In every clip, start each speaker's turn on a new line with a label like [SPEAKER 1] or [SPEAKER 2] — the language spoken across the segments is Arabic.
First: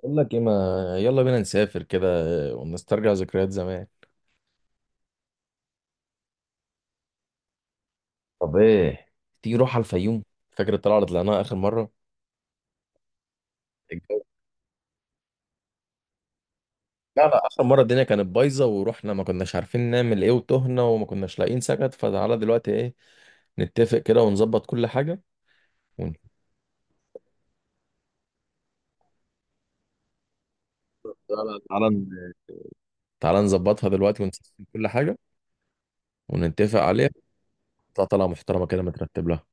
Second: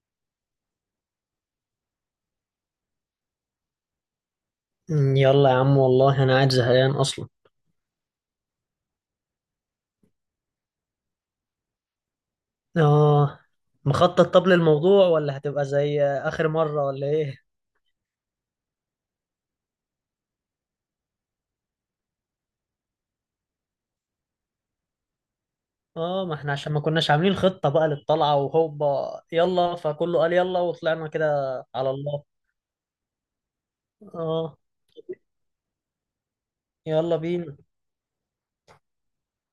[SPEAKER 1] اقول لك ايه ما، يلا بينا نسافر كده ونسترجع ذكريات زمان.
[SPEAKER 2] يلا يا عم، والله انا قاعد زهقان اصلا.
[SPEAKER 1] طب ايه، تيجي نروح على الفيوم؟ فاكر الطلعه اللي طلعناها اخر مره؟
[SPEAKER 2] اه. مخطط
[SPEAKER 1] الجو-
[SPEAKER 2] طب للموضوع ولا هتبقى زي اخر مرة ولا
[SPEAKER 1] لا لا،
[SPEAKER 2] ايه؟
[SPEAKER 1] اخر مره الدنيا كانت بايظه ورحنا ما كناش عارفين نعمل ايه، وتهنا وما كناش لاقيين سكت، فتعالى دلوقتي ايه، نتفق كده ونظبط كل حاجه. ون...
[SPEAKER 2] اه، ما احنا عشان ما كناش عاملين خطة بقى للطلعة وهوبا يلا، فكله قال يلا وطلعنا كده.
[SPEAKER 1] تعالى
[SPEAKER 2] على
[SPEAKER 1] تعالى،
[SPEAKER 2] الله.
[SPEAKER 1] تعالى نظبطها دلوقتي
[SPEAKER 2] اه،
[SPEAKER 1] ونسجل كل حاجه ونتفق عليها.
[SPEAKER 2] يلا بينا.
[SPEAKER 1] تطلع طلعه محترمه كده مترتب لها.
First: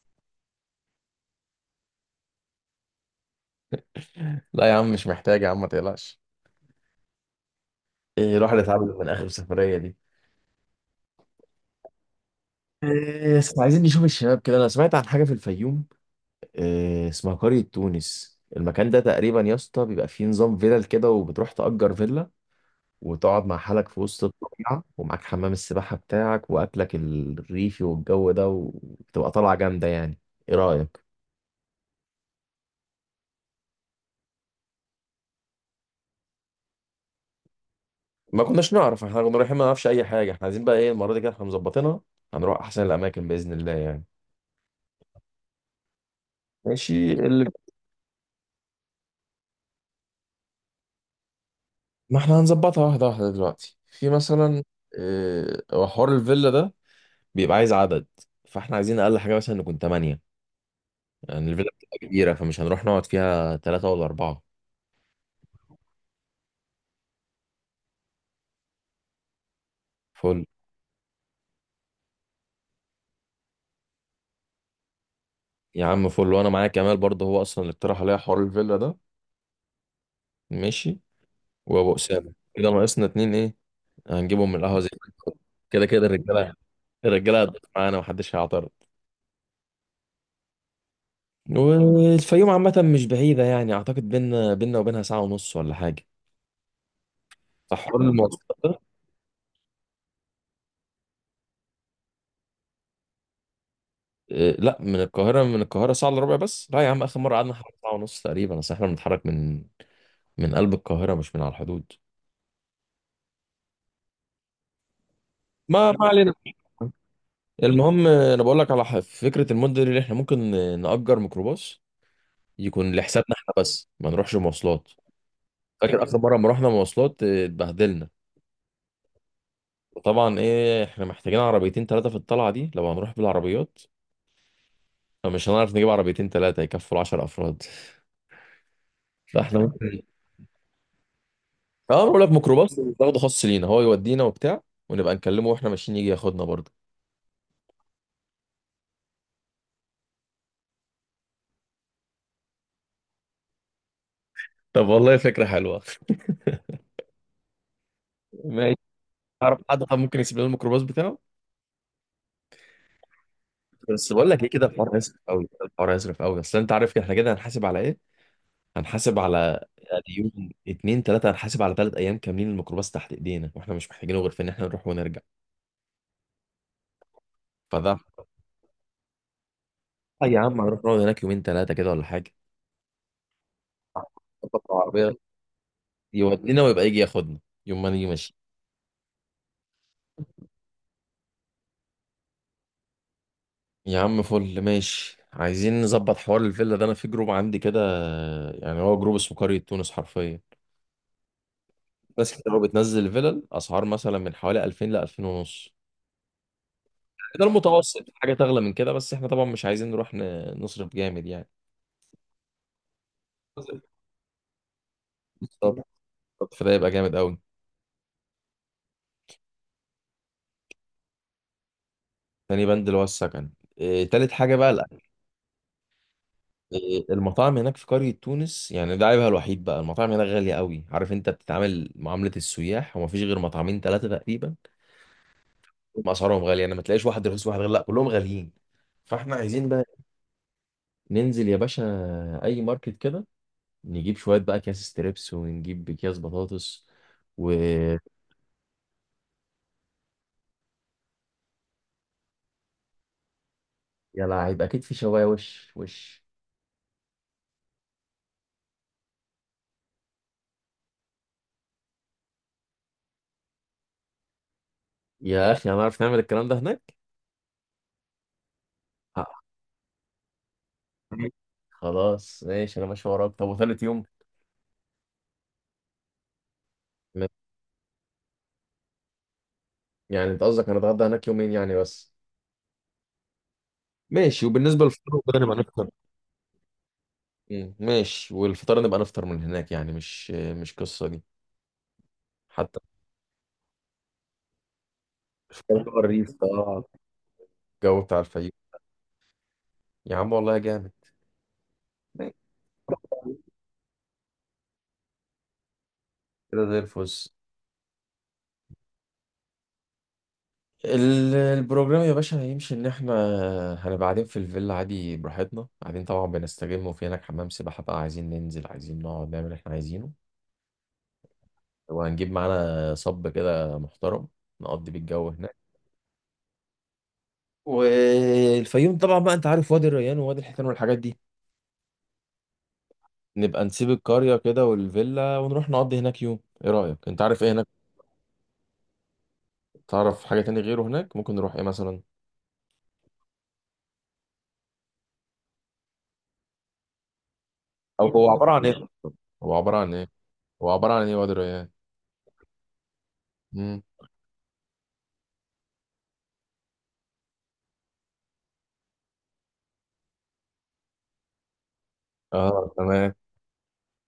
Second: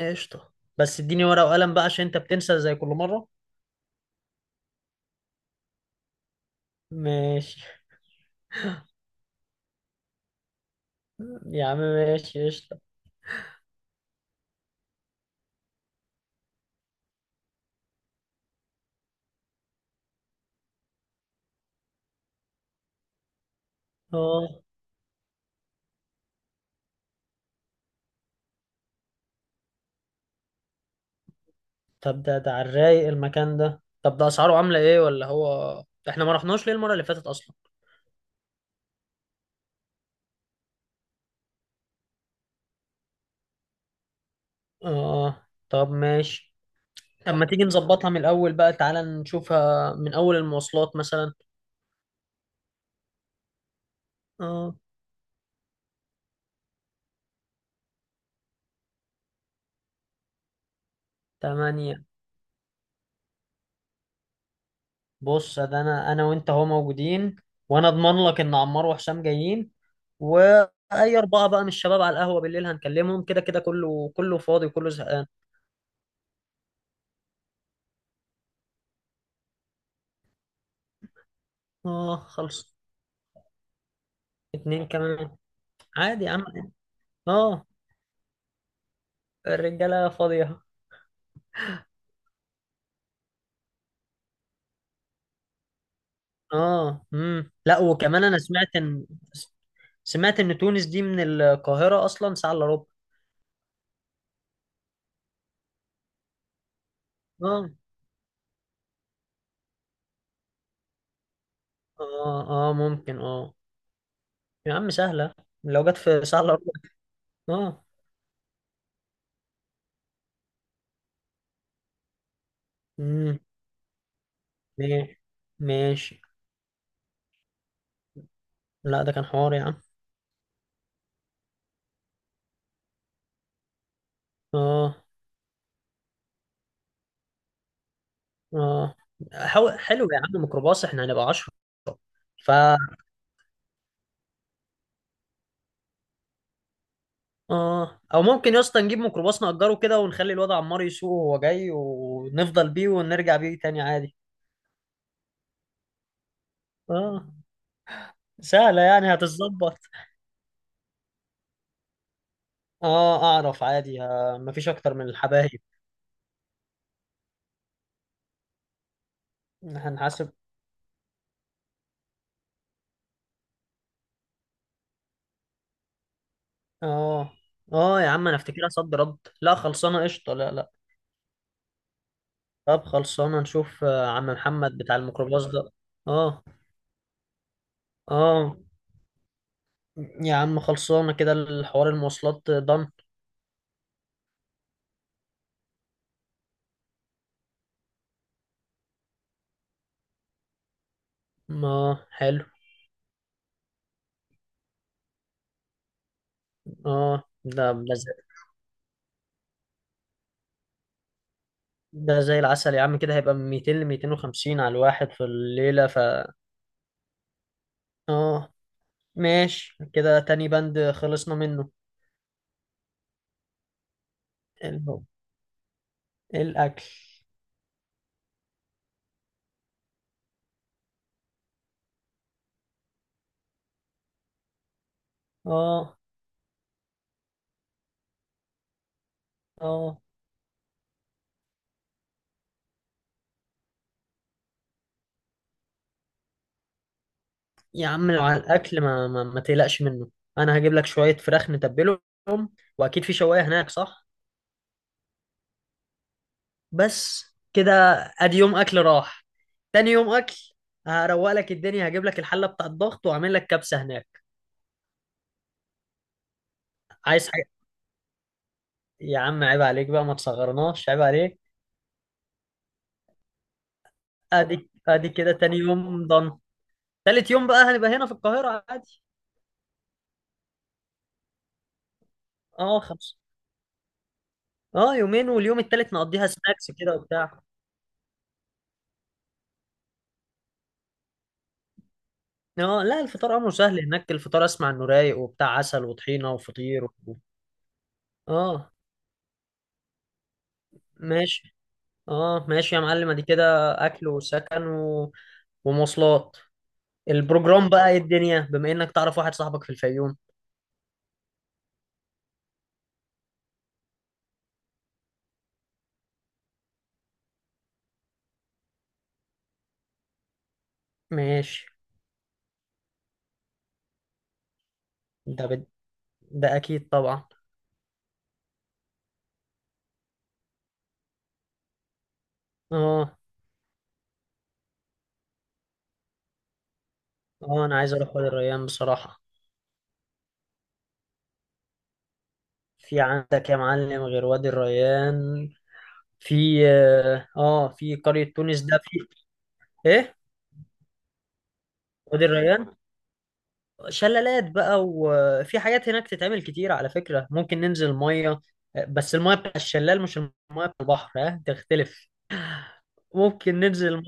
[SPEAKER 2] قشطة، بس اديني ورقة وقلم بقى عشان انت بتنسى زي كل مرة.
[SPEAKER 1] لا يا عم مش محتاج يا عم، ما تقلقش.
[SPEAKER 2] ماشي
[SPEAKER 1] ايه الواحد اتعب من اخر سفريه دي.
[SPEAKER 2] يا عم، ماشي قشطة.
[SPEAKER 1] إيه، بس عايزين نشوف الشباب كده، انا سمعت عن حاجه في الفيوم. إيه، اسمها قريه تونس. المكان ده تقريبا يا اسطى بيبقى فيه نظام فيلل كده، وبتروح تأجر فيلا وتقعد مع حالك في وسط
[SPEAKER 2] اه،
[SPEAKER 1] الطبيعه، ومعاك حمام السباحه بتاعك واكلك الريفي والجو ده، وبتبقى طالعه جامده يعني. ايه رايك؟
[SPEAKER 2] طب ده على الرايق المكان ده؟ طب ده اسعاره عاملة ايه؟ ولا هو احنا ما رحناش ليه المرة اللي فاتت اصلا؟
[SPEAKER 1] ما كناش نعرف، احنا كنا رايحين ما نعرفش اي حاجه. احنا عايزين بقى ايه المره دي، كده احنا مظبطينها. هنروح احسن الاماكن باذن الله يعني.
[SPEAKER 2] اه طب ماشي.
[SPEAKER 1] ماشي
[SPEAKER 2] طب ما
[SPEAKER 1] اللي...
[SPEAKER 2] تيجي نظبطها من الأول بقى، تعالى نشوفها من أول المواصلات مثلا.
[SPEAKER 1] ما احنا هنظبطها واحده واحده دلوقتي. في مثلا
[SPEAKER 2] اه.
[SPEAKER 1] إيه، هو حوار الفيلا ده بيبقى عايز عدد، فاحنا عايزين اقل حاجه مثلا نكون 8. يعني الفيلا بتبقى
[SPEAKER 2] تمانية.
[SPEAKER 1] كبيره فمش هنروح نقعد فيها ثلاثه ولا اربعه.
[SPEAKER 2] بص، ده أنا وأنت أهو موجودين، وأنا أضمن لك إن عمار وحسام جايين.
[SPEAKER 1] فل.
[SPEAKER 2] وأي أربعة بقى من الشباب على القهوة بالليل هنكلمهم، كده كده كله كله فاضي وكله زهقان.
[SPEAKER 1] يا عم فل، وانا معايا كمال برضه هو اصلا اللي اقترح عليا حوار الفيلا ده. ماشي. وابو
[SPEAKER 2] اه
[SPEAKER 1] اسامه كده،
[SPEAKER 2] خلص.
[SPEAKER 1] ناقصنا اتنين، ايه هنجيبهم من القهوه
[SPEAKER 2] اتنين
[SPEAKER 1] زي ما أنت
[SPEAKER 2] كمان
[SPEAKER 1] قلت. كده كده
[SPEAKER 2] عادي يا عم.
[SPEAKER 1] الرجاله، الرجاله هتضيف
[SPEAKER 2] اه،
[SPEAKER 1] معانا محدش هيعترض.
[SPEAKER 2] الرجالة فاضية.
[SPEAKER 1] والفيوم عامه مش بعيده يعني، اعتقد بينا وبينها ساعه ونص ولا حاجه.
[SPEAKER 2] اه، لا،
[SPEAKER 1] فحوار
[SPEAKER 2] وكمان أنا
[SPEAKER 1] المواصلات
[SPEAKER 2] سمعت إن تونس دي من القاهرة أصلا ساعة إلا ربع.
[SPEAKER 1] إيه، لا من القاهرة، من القاهرة ساعة إلا ربع بس. لا يا عم آخر مرة قعدنا
[SPEAKER 2] اه
[SPEAKER 1] حوالي ساعة ونص تقريبا، أصل إحنا بنتحرك من من قلب القاهرة مش من على الحدود.
[SPEAKER 2] اه. اه ممكن. اه يا عم سهلة، لو
[SPEAKER 1] ما
[SPEAKER 2] جت
[SPEAKER 1] ما
[SPEAKER 2] في
[SPEAKER 1] علينا.
[SPEAKER 2] سهلة أروح. اه.
[SPEAKER 1] المهم أنا بقول لك على فكرة، المدة اللي إحنا ممكن نأجر ميكروباص يكون لحسابنا
[SPEAKER 2] امم
[SPEAKER 1] إحنا بس ما نروحش مواصلات.
[SPEAKER 2] ماشي،
[SPEAKER 1] فاكر آخر
[SPEAKER 2] ماشي.
[SPEAKER 1] مرة لما رحنا مواصلات اتبهدلنا.
[SPEAKER 2] لا، ده كان حوار يا عم.
[SPEAKER 1] وطبعا إيه، إحنا محتاجين عربيتين ثلاثة في الطلعة دي لو هنروح بالعربيات.
[SPEAKER 2] اه.
[SPEAKER 1] فمش هنعرف نجيب عربيتين ثلاثة يكفوا 10 أفراد
[SPEAKER 2] اه.
[SPEAKER 1] فإحنا ممكن.
[SPEAKER 2] حلو يا عم، ميكروباص، احنا هنبقى عشرة.
[SPEAKER 1] اه، بقول لك
[SPEAKER 2] فا،
[SPEAKER 1] ميكروباص بناخده خاص لينا، هو يودينا وبتاع، ونبقى نكلمه واحنا ماشيين يجي ياخدنا برضه.
[SPEAKER 2] اه، او ممكن يا اسطى نجيب ميكروباص نأجره كده ونخلي الواد عمار يسوق وهو جاي، ونفضل بيه ونرجع بيه تاني عادي.
[SPEAKER 1] طب والله فكرة حلوة.
[SPEAKER 2] اه،
[SPEAKER 1] ماشي.
[SPEAKER 2] سهلة يعني
[SPEAKER 1] اعرف
[SPEAKER 2] هتتظبط.
[SPEAKER 1] حد طب ممكن يسيب لنا الميكروباص بتاعه؟
[SPEAKER 2] اه اعرف عادي،
[SPEAKER 1] بس بقول لك ايه، كده
[SPEAKER 2] مفيش اكتر
[SPEAKER 1] الحوار
[SPEAKER 2] من
[SPEAKER 1] يسرف قوي،
[SPEAKER 2] الحبايب.
[SPEAKER 1] الحوار يسرف قوي، اصل انت عارف كده احنا كده هنحاسب على ايه. هنحاسب على يعني
[SPEAKER 2] هنحاسب.
[SPEAKER 1] يوم اتنين تلاته، هنحاسب على 3 ايام كاملين الميكروباص تحت ايدينا، واحنا مش محتاجينه غير في ان احنا نروح ونرجع.
[SPEAKER 2] اه.
[SPEAKER 1] فده
[SPEAKER 2] اه يا عم، انا افتكرها صد رد. لا خلصانة
[SPEAKER 1] آه
[SPEAKER 2] قشطة،
[SPEAKER 1] يا
[SPEAKER 2] لا
[SPEAKER 1] عم،
[SPEAKER 2] لا.
[SPEAKER 1] هنروح نقعد هناك يومين تلاته كده ولا حاجه.
[SPEAKER 2] طب خلصانة، نشوف عم
[SPEAKER 1] نظبط
[SPEAKER 2] محمد بتاع
[SPEAKER 1] العربيه
[SPEAKER 2] الميكروباص ده. اه.
[SPEAKER 1] يودينا ويبقى يجي ياخدنا يوم ما نيجي ماشيين.
[SPEAKER 2] اه يا عم، خلصانة كده الحوار، المواصلات ضن.
[SPEAKER 1] يا عم فل، ماشي. عايزين نظبط حوار الفيلا ده، انا في جروب عندي كده، يعني هو جروب اسمه قرية تونس حرفيا.
[SPEAKER 2] اه
[SPEAKER 1] ناس
[SPEAKER 2] حلو.
[SPEAKER 1] كتير قوي بتنزل فيلل، اسعار مثلا من حوالي 2000 ل 2000 ونص،
[SPEAKER 2] اه،
[SPEAKER 1] ده
[SPEAKER 2] ده ده
[SPEAKER 1] المتوسط. في
[SPEAKER 2] زي,
[SPEAKER 1] حاجة تغلى من كده، بس احنا طبعا مش عايزين نروح نصرف جامد يعني.
[SPEAKER 2] ده زي العسل يا عم، كده هيبقى من 200 ل 250 على الواحد في
[SPEAKER 1] بالظبط.
[SPEAKER 2] الليلة ف
[SPEAKER 1] فده يبقى جامد قوي.
[SPEAKER 2] اه. ماشي، كده تاني بند خلصنا منه.
[SPEAKER 1] تاني بند اللي هو السكن. إيه، تالت حاجة بقى الأكل.
[SPEAKER 2] ال- الأكل.
[SPEAKER 1] إيه، المطاعم هناك في قرية تونس، يعني ده عيبها الوحيد بقى، المطاعم هناك غالية قوي، عارف انت بتتعامل معاملة السياح، ومفيش غير مطعمين ثلاثة تقريبا.
[SPEAKER 2] اه.
[SPEAKER 1] هم اسعارهم غاليه يعني، ما تلاقيش واحد رخيص وواحد غالي، لا كلهم غاليين. فاحنا عايزين بقى
[SPEAKER 2] اه
[SPEAKER 1] ننزل يا باشا اي ماركت كده، نجيب شويه بقى اكياس ستريبس ونجيب اكياس بطاطس و
[SPEAKER 2] يا عم، لو على الأكل ما تقلقش منه. أنا هجيب لك شوية فراخ نتبلهم، وأكيد في شواية هناك صح؟
[SPEAKER 1] يا لعيب اكيد في شوايه، وش وش.
[SPEAKER 2] بس كده، ادي يوم اكل راح. تاني يوم اكل هروق لك الدنيا، هجيب لك الحله بتاع الضغط واعمل لك كبسه هناك.
[SPEAKER 1] يا اخي هنعرف نعمل الكلام ده هناك؟
[SPEAKER 2] عايز حاجه؟ يا
[SPEAKER 1] آه،
[SPEAKER 2] عم عيب عليك بقى، ما تصغرناش، عيب عليك.
[SPEAKER 1] خلاص ماشي، انا ماشي وراك. طب وثالث يوم؟
[SPEAKER 2] ادي كده تاني يوم ضن.
[SPEAKER 1] م-
[SPEAKER 2] تالت يوم بقى هنبقى هنا في القاهره عادي.
[SPEAKER 1] يعني انت قصدك هنتغدى هناك يومين يعني بس؟
[SPEAKER 2] اه خمسه.
[SPEAKER 1] ماشي، وبالنسبه
[SPEAKER 2] اه،
[SPEAKER 1] للفطار
[SPEAKER 2] يومين،
[SPEAKER 1] وكده نبقى
[SPEAKER 2] واليوم
[SPEAKER 1] نفطر.
[SPEAKER 2] التالت نقضيها سناكس كده وبتاع.
[SPEAKER 1] مم، ماشي. والفطار نبقى نفطر من هناك يعني، مش قصه دي حتى.
[SPEAKER 2] اه لا، الفطار امره سهل هناك، الفطار اسمع انه رايق وبتاع،
[SPEAKER 1] مش فطار
[SPEAKER 2] عسل وطحينه
[SPEAKER 1] الريف اه،
[SPEAKER 2] وفطير و...
[SPEAKER 1] الجو بتاع الفيوم،
[SPEAKER 2] اه.
[SPEAKER 1] يا عم والله جامد.
[SPEAKER 2] ماشي.
[SPEAKER 1] ماشي.
[SPEAKER 2] اه ماشي يا معلم، ادي كده. اكل وسكن و... ومواصلات.
[SPEAKER 1] كده زي الفل.
[SPEAKER 2] البروجرام بقى ايه، الدنيا بما انك تعرف واحد صاحبك في الفيوم؟
[SPEAKER 1] البروجرام يا باشا هيمشي ان احنا هنبقى قاعدين في الفيلا عادي براحتنا، قاعدين طبعا بنستجم، وفي هناك حمام سباحة بقى عايزين ننزل، عايزين نقعد نعمل اللي احنا عايزينه.
[SPEAKER 2] ماشي.
[SPEAKER 1] وهنجيب معانا صب كده محترم، نقضي بالجو
[SPEAKER 2] ده
[SPEAKER 1] هناك.
[SPEAKER 2] بد... ده اكيد طبعا.
[SPEAKER 1] والفيوم طبعا بقى انت عارف وادي الريان ووادي الحيتان والحاجات دي،
[SPEAKER 2] اه.
[SPEAKER 1] نبقى نسيب القرية كده والفيلا ونروح نقضي هناك يوم. ايه رأيك؟ انت عارف ايه
[SPEAKER 2] اه
[SPEAKER 1] هناك؟
[SPEAKER 2] انا عايز اروح وادي الريان بصراحة.
[SPEAKER 1] تعرف حاجة تاني غيره هناك ممكن نروح ايه مثلا؟
[SPEAKER 2] في عندك يا معلم غير وادي الريان؟ في اه، في
[SPEAKER 1] او هو
[SPEAKER 2] قرية
[SPEAKER 1] عبارة
[SPEAKER 2] تونس
[SPEAKER 1] عن
[SPEAKER 2] ده
[SPEAKER 1] ايه؟
[SPEAKER 2] في.
[SPEAKER 1] هو عبارة عن ايه؟
[SPEAKER 2] ايه؟
[SPEAKER 1] هو عبارة عن ايه وادر يعني؟
[SPEAKER 2] وادي الريان
[SPEAKER 1] امم،
[SPEAKER 2] شلالات بقى، وفي حاجات هناك تتعمل كتير على فكرة، ممكن ننزل مية، بس المية بتاع الشلال مش المية بتاع البحر، ها تختلف.
[SPEAKER 1] اه تمام.
[SPEAKER 2] ممكن ننزل المية،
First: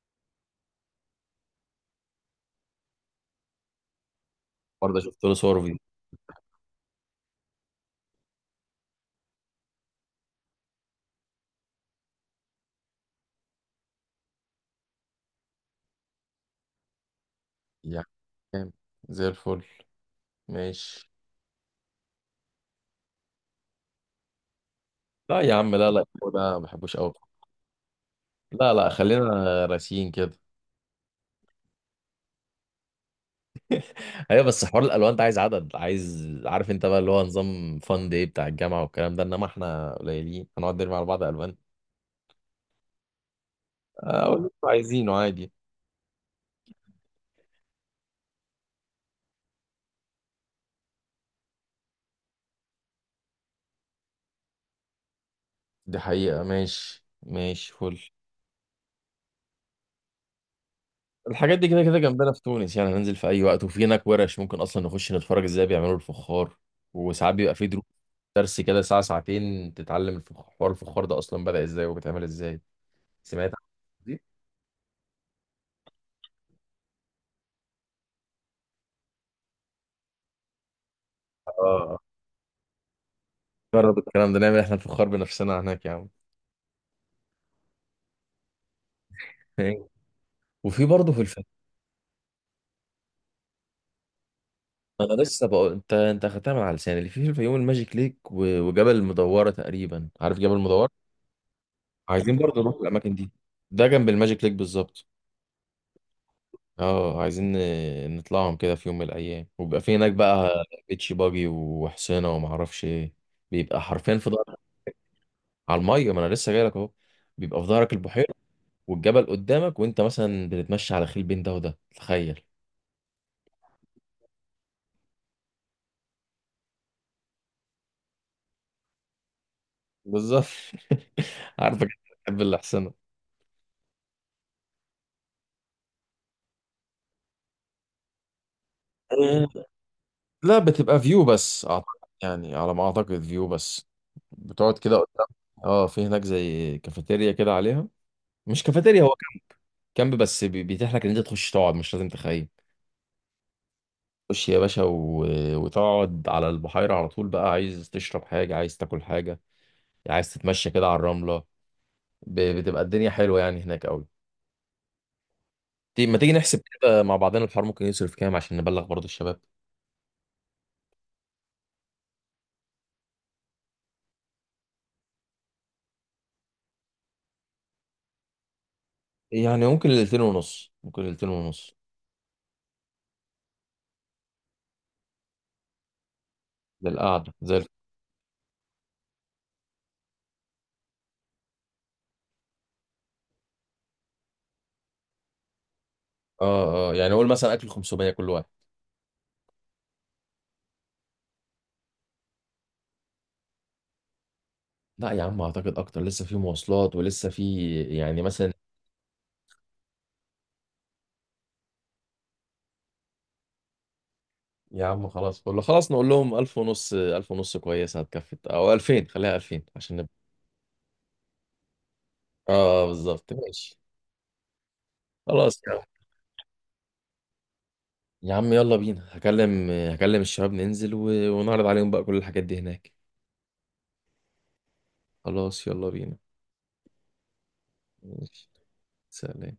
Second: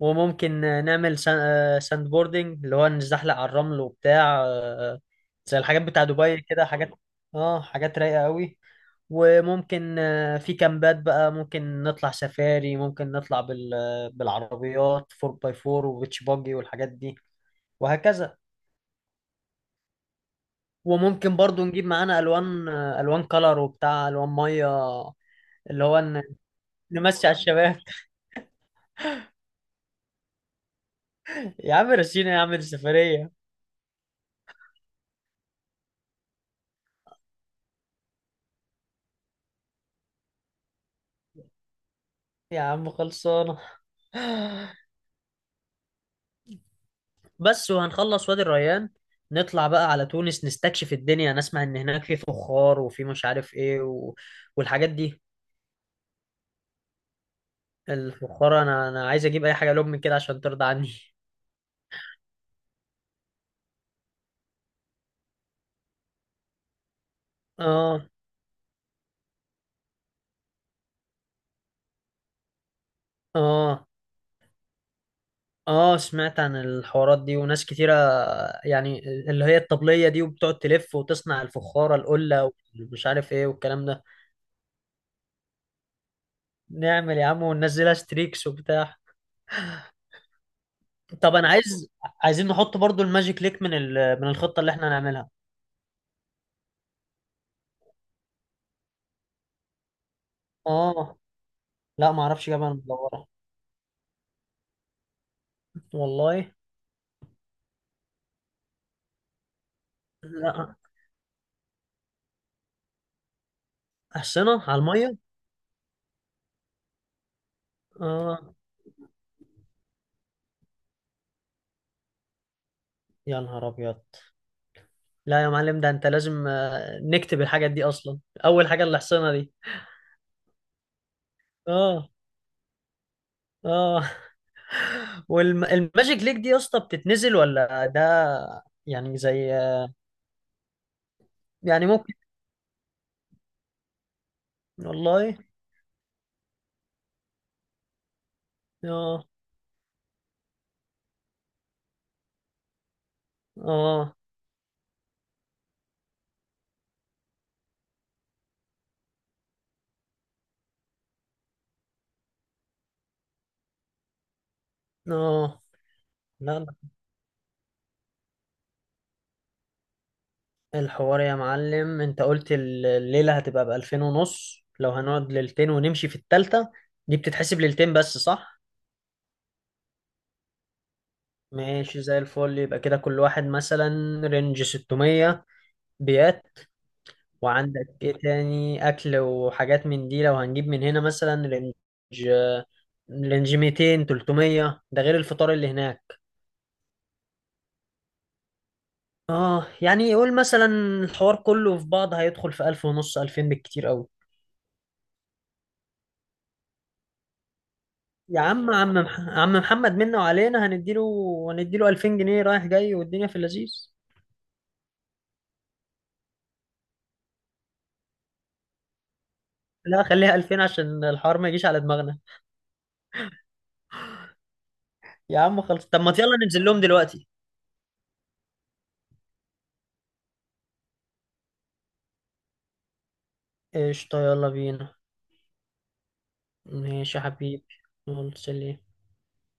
[SPEAKER 2] وممكن نعمل ساند بوردنج، اللي هو نزحلق على الرمل وبتاع،
[SPEAKER 1] برضه شفت له صور
[SPEAKER 2] زي
[SPEAKER 1] فيديو.
[SPEAKER 2] الحاجات بتاع دبي كده حاجات. اه، حاجات رايقة قوي. وممكن في كامبات بقى، ممكن نطلع سفاري، ممكن نطلع بالعربيات 4 باي 4 وبيتش باجي والحاجات دي،
[SPEAKER 1] يعني
[SPEAKER 2] وهكذا.
[SPEAKER 1] جامد. زي الفل. ماشي.
[SPEAKER 2] وممكن برضو نجيب معانا الوان، الوان كلر وبتاع، الوان ميه.
[SPEAKER 1] لا يا عم
[SPEAKER 2] اللي
[SPEAKER 1] لا
[SPEAKER 2] هو
[SPEAKER 1] لا، هو ده ما بحبوش قوي.
[SPEAKER 2] نمشي على الشباب.
[SPEAKER 1] لا لا، خلينا راسيين كده.
[SPEAKER 2] يا عم رسينا يا عم السفرية.
[SPEAKER 1] ايوه بس حوار الالوان ده عايز عدد، عايز. عارف انت بقى اللي هو نظام فان داي بتاع الجامعه والكلام ده، انما احنا قليلين هنقعد نرمي على بعض الوان.
[SPEAKER 2] يا عم خلصانة.
[SPEAKER 1] اقول اللي انتوا عايزينه عادي.
[SPEAKER 2] بس، وهنخلص وادي الريان، نطلع بقى على تونس نستكشف الدنيا، نسمع ان هناك في فخار، وفي مش عارف ايه و... والحاجات دي.
[SPEAKER 1] دي حقيقة، ماشي ماشي فل.
[SPEAKER 2] الفخار انا عايز اجيب اي حاجه لهم من كده عشان ترضى عني.
[SPEAKER 1] الحاجات دي كده كده جنبنا في تونس، يعني هننزل في اي وقت. وفي هناك ورش ممكن اصلا نخش نتفرج ازاي بيعملوا الفخار، وساعات بيبقى في دروس،
[SPEAKER 2] اه.
[SPEAKER 1] درس كده ساعة ساعتين تتعلم الفخار، حوار الفخار ده اصلا بدأ ازاي وبيتعمل ازاي؟ سمعت عن
[SPEAKER 2] اه.
[SPEAKER 1] دي؟
[SPEAKER 2] اه سمعت عن الحوارات دي وناس كتيره يعني، اللي هي الطبليه دي وبتقعد تلف وتصنع الفخاره
[SPEAKER 1] اه.
[SPEAKER 2] القله، ومش عارف ايه والكلام
[SPEAKER 1] جرب
[SPEAKER 2] ده.
[SPEAKER 1] الكلام ده، نعمل احنا الفخار بنفسنا هناك يا عم.
[SPEAKER 2] نعمل يا عم، وننزلها ستريكس وبتاع.
[SPEAKER 1] وفي برضه في
[SPEAKER 2] طب
[SPEAKER 1] الفيوم،
[SPEAKER 2] انا عايز، عايزين نحط برضو الماجيك ليك من من الخطه اللي احنا
[SPEAKER 1] انا
[SPEAKER 2] هنعملها.
[SPEAKER 1] لسه بقول انت اخدتها من على لساني، اللي في الفيوم الماجيك ليك وجبل المدورة تقريبا. عارف جبل المدورة؟
[SPEAKER 2] اه لا، ما
[SPEAKER 1] عايزين
[SPEAKER 2] اعرفش
[SPEAKER 1] برضه
[SPEAKER 2] جبل
[SPEAKER 1] نروح الاماكن
[SPEAKER 2] مدورة.
[SPEAKER 1] دي، ده جنب الماجيك ليك بالظبط.
[SPEAKER 2] والله.
[SPEAKER 1] اه، عايزين نطلعهم كده في يوم من الايام، وبيبقى في هناك بقى
[SPEAKER 2] لا.
[SPEAKER 1] بيتش باجي وحصينه وما اعرفش ايه. بيبقى حرفيا في
[SPEAKER 2] أحصنة
[SPEAKER 1] ظهرك.
[SPEAKER 2] على المية.
[SPEAKER 1] على الميه، ما انا لسه جاي لك اهو، بيبقى في ظهرك البحيره
[SPEAKER 2] اه
[SPEAKER 1] والجبل قدامك، وانت مثلا بتتمشى على خيل بين ده وده، تخيل.
[SPEAKER 2] يا نهار ابيض. لا يا معلم، ده انت لازم نكتب الحاجات دي اصلا. اول حاجة الأحصنة دي.
[SPEAKER 1] بالظبط. عارفك
[SPEAKER 2] اه.
[SPEAKER 1] انت بتحب الاحسنه.
[SPEAKER 2] اه. والماجيك ليك دي يا اسطى بتتنزل ولا ده يعني
[SPEAKER 1] آه،
[SPEAKER 2] زي
[SPEAKER 1] لا بتبقى فيو بس
[SPEAKER 2] يعني
[SPEAKER 1] اعتقد،
[SPEAKER 2] ممكن.
[SPEAKER 1] يعني على ما اعتقد فيو بس. بتقعد كده قدام.
[SPEAKER 2] والله.
[SPEAKER 1] اه في هناك زي كافيتيريا كده عليها، مش كافيتيريا، هو
[SPEAKER 2] اه
[SPEAKER 1] كامب، بس بيتيح لك ان انت تخش تقعد مش لازم تخيم.
[SPEAKER 2] اه
[SPEAKER 1] خش يا باشا وتقعد على البحيرة على طول بقى. عايز تشرب حاجة، عايز تاكل حاجة، عايز تتمشى كده على الرملة. بتبقى الدنيا حلوة يعني هناك أوي.
[SPEAKER 2] اه.
[SPEAKER 1] ما تيجي
[SPEAKER 2] لا
[SPEAKER 1] نحسب
[SPEAKER 2] لا،
[SPEAKER 1] كده مع بعضنا، الحوار ممكن يصرف كام عشان نبلغ برضو الشباب؟
[SPEAKER 2] الحوار يا معلم انت قلت الليلة هتبقى بألفين ونص، لو هنقعد ليلتين ونمشي في التالتة، دي بتتحسب ليلتين بس صح؟
[SPEAKER 1] يعني ممكن ليلتين ونص، ممكن ليلتين ونص
[SPEAKER 2] ماشي زي الفل، يبقى كده كل واحد مثلا رينج 600. بيات.
[SPEAKER 1] للقعدة زي
[SPEAKER 2] وعندك ايه تاني، اكل وحاجات من دي لو هنجيب من هنا مثلا، رينج 200 300، ده غير الفطار اللي هناك.
[SPEAKER 1] اه اه. يعني قول مثلا أكل 500 كل واحد.
[SPEAKER 2] اه يعني يقول مثلا، الحوار كله في بعض هيدخل في 1000 ونص 2000 بالكتير قوي.
[SPEAKER 1] لا يا عم أعتقد أكتر، لسه في مواصلات ولسه في يعني
[SPEAKER 2] يا
[SPEAKER 1] مثلا.
[SPEAKER 2] عم، عم محمد منا وعلينا، هنديله 2000 جنيه رايح جاي والدنيا في اللذيذ.
[SPEAKER 1] يا عم خلاص، كله خلاص نقول لهم 1000 ونص، 1000 ونص كويسة هتكفي، أو 2000، خليها 2000 عشان
[SPEAKER 2] لا
[SPEAKER 1] نبقى.
[SPEAKER 2] خليها 2000 عشان الحوار ما يجيش على دماغنا.
[SPEAKER 1] اه بالظبط، ماشي.
[SPEAKER 2] يا
[SPEAKER 1] خلاص
[SPEAKER 2] عم
[SPEAKER 1] يا عم.
[SPEAKER 2] خلص، طب ما يلا ننزل لهم دلوقتي.
[SPEAKER 1] يا عم يلا بينا، هكلم الشباب، ننزل ونعرض عليهم بقى كل الحاجات دي هناك.
[SPEAKER 2] قشطة يلا بينا.
[SPEAKER 1] خلاص يلا بينا.
[SPEAKER 2] ماشي يا حبيبي. يلا
[SPEAKER 1] ماشي.
[SPEAKER 2] سلام.
[SPEAKER 1] سلام.